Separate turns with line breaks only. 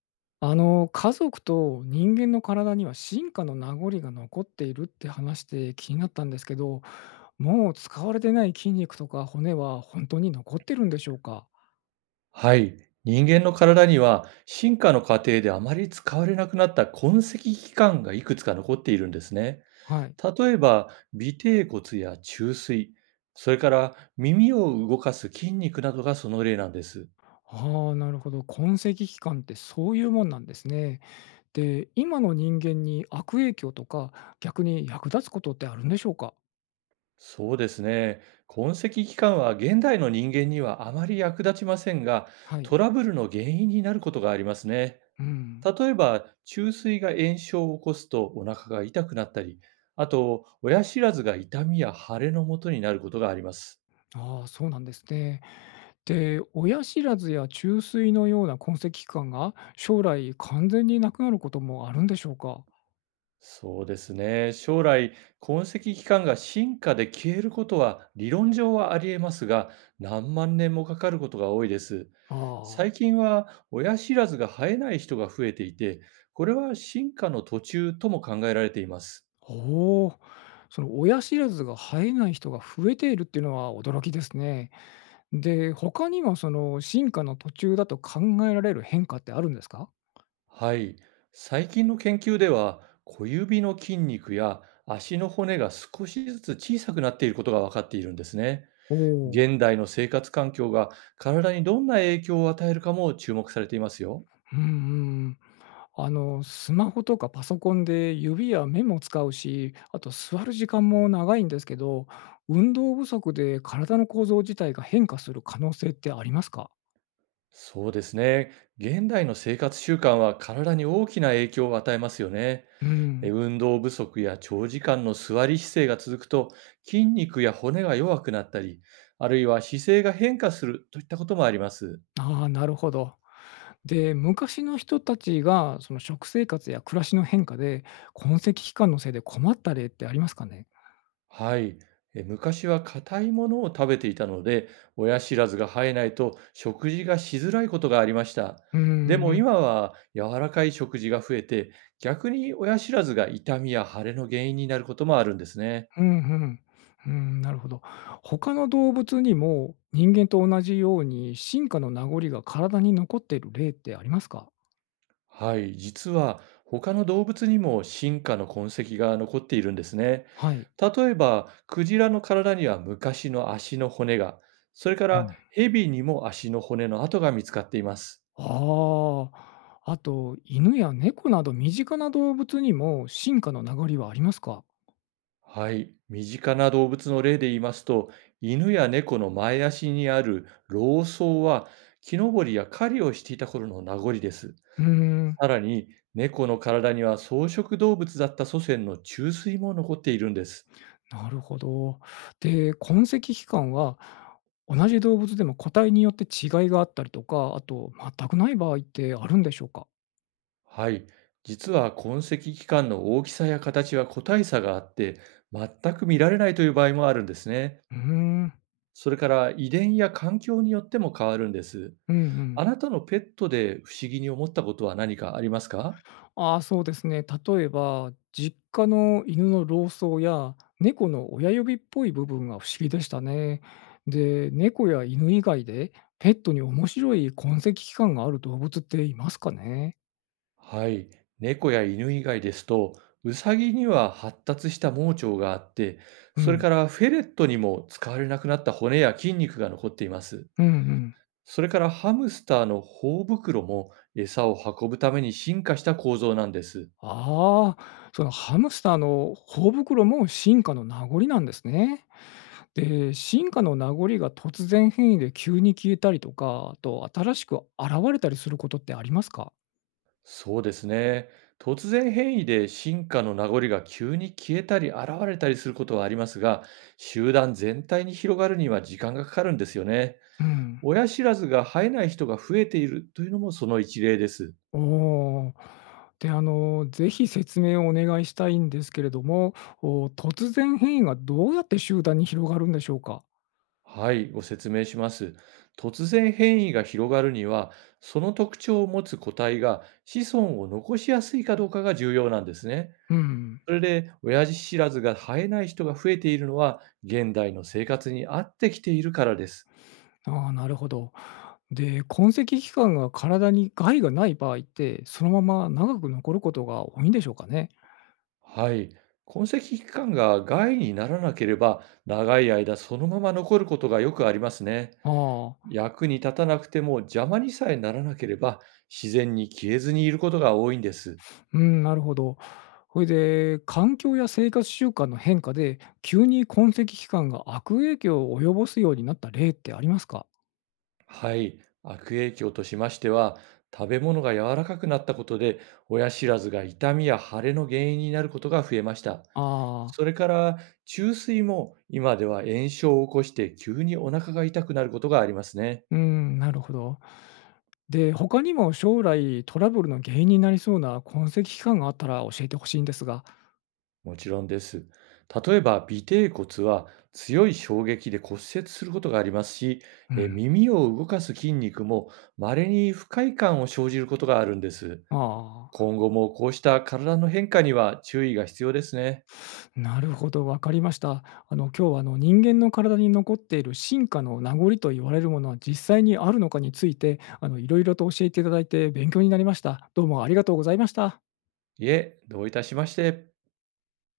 家族と人間の体には進化の名残が残っているって話して気になったんですけど、もう使われてない筋肉とか骨は本当に残ってるんでしょうか。
はい。人間の体には進化の過程であまり使われなくなった痕跡器官がいくつか残っているんですね。
はい。
例えば、尾てい骨や虫垂、それから耳を動かす筋肉などがその例なんです。
ああ、なるほど。痕跡期間ってそういうもんなんですね。で、今の人間に悪影響とか、逆に役立つことってあるんでしょうか。
そうですね。痕跡器官は現代の人間にはあまり役立ちませんが、
はい。
トラブルの原因になることがありますね。
うん。
例えば、注垂が炎症を起こすとお腹が痛くなったり、あと、親知らずが痛みや腫れのもとになることがあります。
ああ、そうなんですね。で、親知らずや虫垂のような痕跡器官が将来完全になくなることもあるんでしょうか？
そうですね。将来、痕跡期間が進化で消えることは理論上はありえますが、何万年もかかることが多いです。
ああ、
最近は親知らずが生えない人が増えていて、これは進化の途中とも考えられています。
おお。その親知らずが生えない人が増えているっていうのは驚きですね。で、他にはその進化の途中だと考えられる変化ってあるんですか？
はい。最近の研究では、小指の筋肉や足の骨が少しずつ小さくなっていることが分かっているんですね。
おおー、
現代の生活環境が体にどんな影響を与えるかも注目されていますよ。
うんうん。スマホとかパソコンで指や目も使うし、あと座る時間も長いんですけど、運動不足で体の構造自体が変化する可能性ってありますか。
そうですね。現代の生活習慣は体に大きな影響を与えますよね。
うん。
運動不足や長時間の座り姿勢が続くと筋肉や骨が弱くなったり、あるいは姿勢が変化するといったこともあります。
ああ、なるほど。で、昔の人たちがその食生活や暮らしの変化で痕跡期間のせいで困った例ってありますかね。
はい。昔は硬いものを食べていたので、親知らずが生えないと食事がしづらいことがありました。
うー
で
ん、
も
うん、
今は柔らかい食事が増えて、逆に親知らずが痛みや腫れの原因になることもあるんですね。
うん。うん、なるほど。他の動物にも人間と同じように進化の名残が体に残っている例ってありますか。
はい。実は他の動物にも進化の痕跡が残っているんですね。
はい。
例えば、クジラの体には昔の足の骨が、それか
う
ら
ん。
ヘビにも足の骨の跡が見つかっています。
ああ、あと、犬や猫など身近な動物にも進化の名残はありますか？
はい、身近な動物の例で言いますと、犬や猫の前足にある老僧は、木登りや狩りをしていた頃の名残です。
うーん、
さらに、猫の体には草食動物だった祖先の虫垂も残っているんです。
なるほど。で、痕跡期間は同じ動物でも個体によって違いがあったりとか、あと全くない場合ってあるんでしょうか？
はい、実は痕跡器官の大きさや形は個体差があって、全く見られないという場合もあるんですね。
うーん、
それから遺伝や環境によっても変わるんです。
うんう
あ
ん。
なたのペットで不思議に思ったことは何かありますか？
ああ、そうですね。例えば、実家の犬の老僧や猫の親指っぽい部分が不思議でしたね。で、猫や犬以外でペットに面白い痕跡器官がある動物っていますかね。
はい、猫や犬以外ですと、ウサギには発達した盲腸があって、
う
それ
ん。
からフェレットにも使われなくなった骨や筋肉が残っています。
うんうん。
それからハムスターの頬袋も餌を運ぶために進化した構造なんです。
ああ、そのハムスターの頬袋も進化の名残なんですね。で、進化の名残が突然変異で急に消えたりとか、あと新しく現れたりすることってありますか。
そうですね。突然変異で進化の名残が急に消えたり現れたりすることはありますが、集団全体に広がるには時間がかかるんですよね。
うん。
親知らずが生えない人が増えているというのもその一例です。
おお。で、ぜひ説明をお願いしたいんですけれども、お、突然変異がどうやって集団に広がるんでしょうか？
はい、ご説明します。突然変異が広がるには、その特徴を持つ個体が子孫を残しやすいかどうかが重要なんですね。
うん。
それで、親父知らずが生えない人が増えているのは、現代の生活に合ってきているからです。
ああ、なるほど。で、痕跡期間が体に害がない場合って、そのまま長く残ることが多いんでしょうかね？
はい、痕跡期間が害にならなければ、長い間そのまま残ることがよくありますね。
ああ、
役に立たなくても邪魔にさえならなければ、自然に消えずにいることが多いんです。
うん、なるほど。それで、環境や生活習慣の変化で、急に痕跡期間が悪影響を及ぼすようになった例ってありますか？
はい、悪影響としましては、食べ物が柔らかくなったことで、親知らずが痛みや腫れの原因になることが増えました。
あ
そ
あ。
れから、中水も今では炎症を起こして急にお腹が痛くなることがありますね。
うーん、なるほど。で、他にも将来トラブルの原因になりそうな痕跡期間があったら教えてほしいんですが。
もちろんです。例えば、尾てい骨は強い衝撃で骨折することがありますし、
うん。
耳を動かす筋肉も稀に不快感を生じることがあるんです。
ああ、
今後もこうした体の変化には注意が必要ですね。
なるほど、わかりました。今日は人間の体に残っている進化の名残と言われるものは実際にあるのかについて、いろいろと教えていただいて勉強になりました。どうもありがとうございました。
いえ、どういたしまして。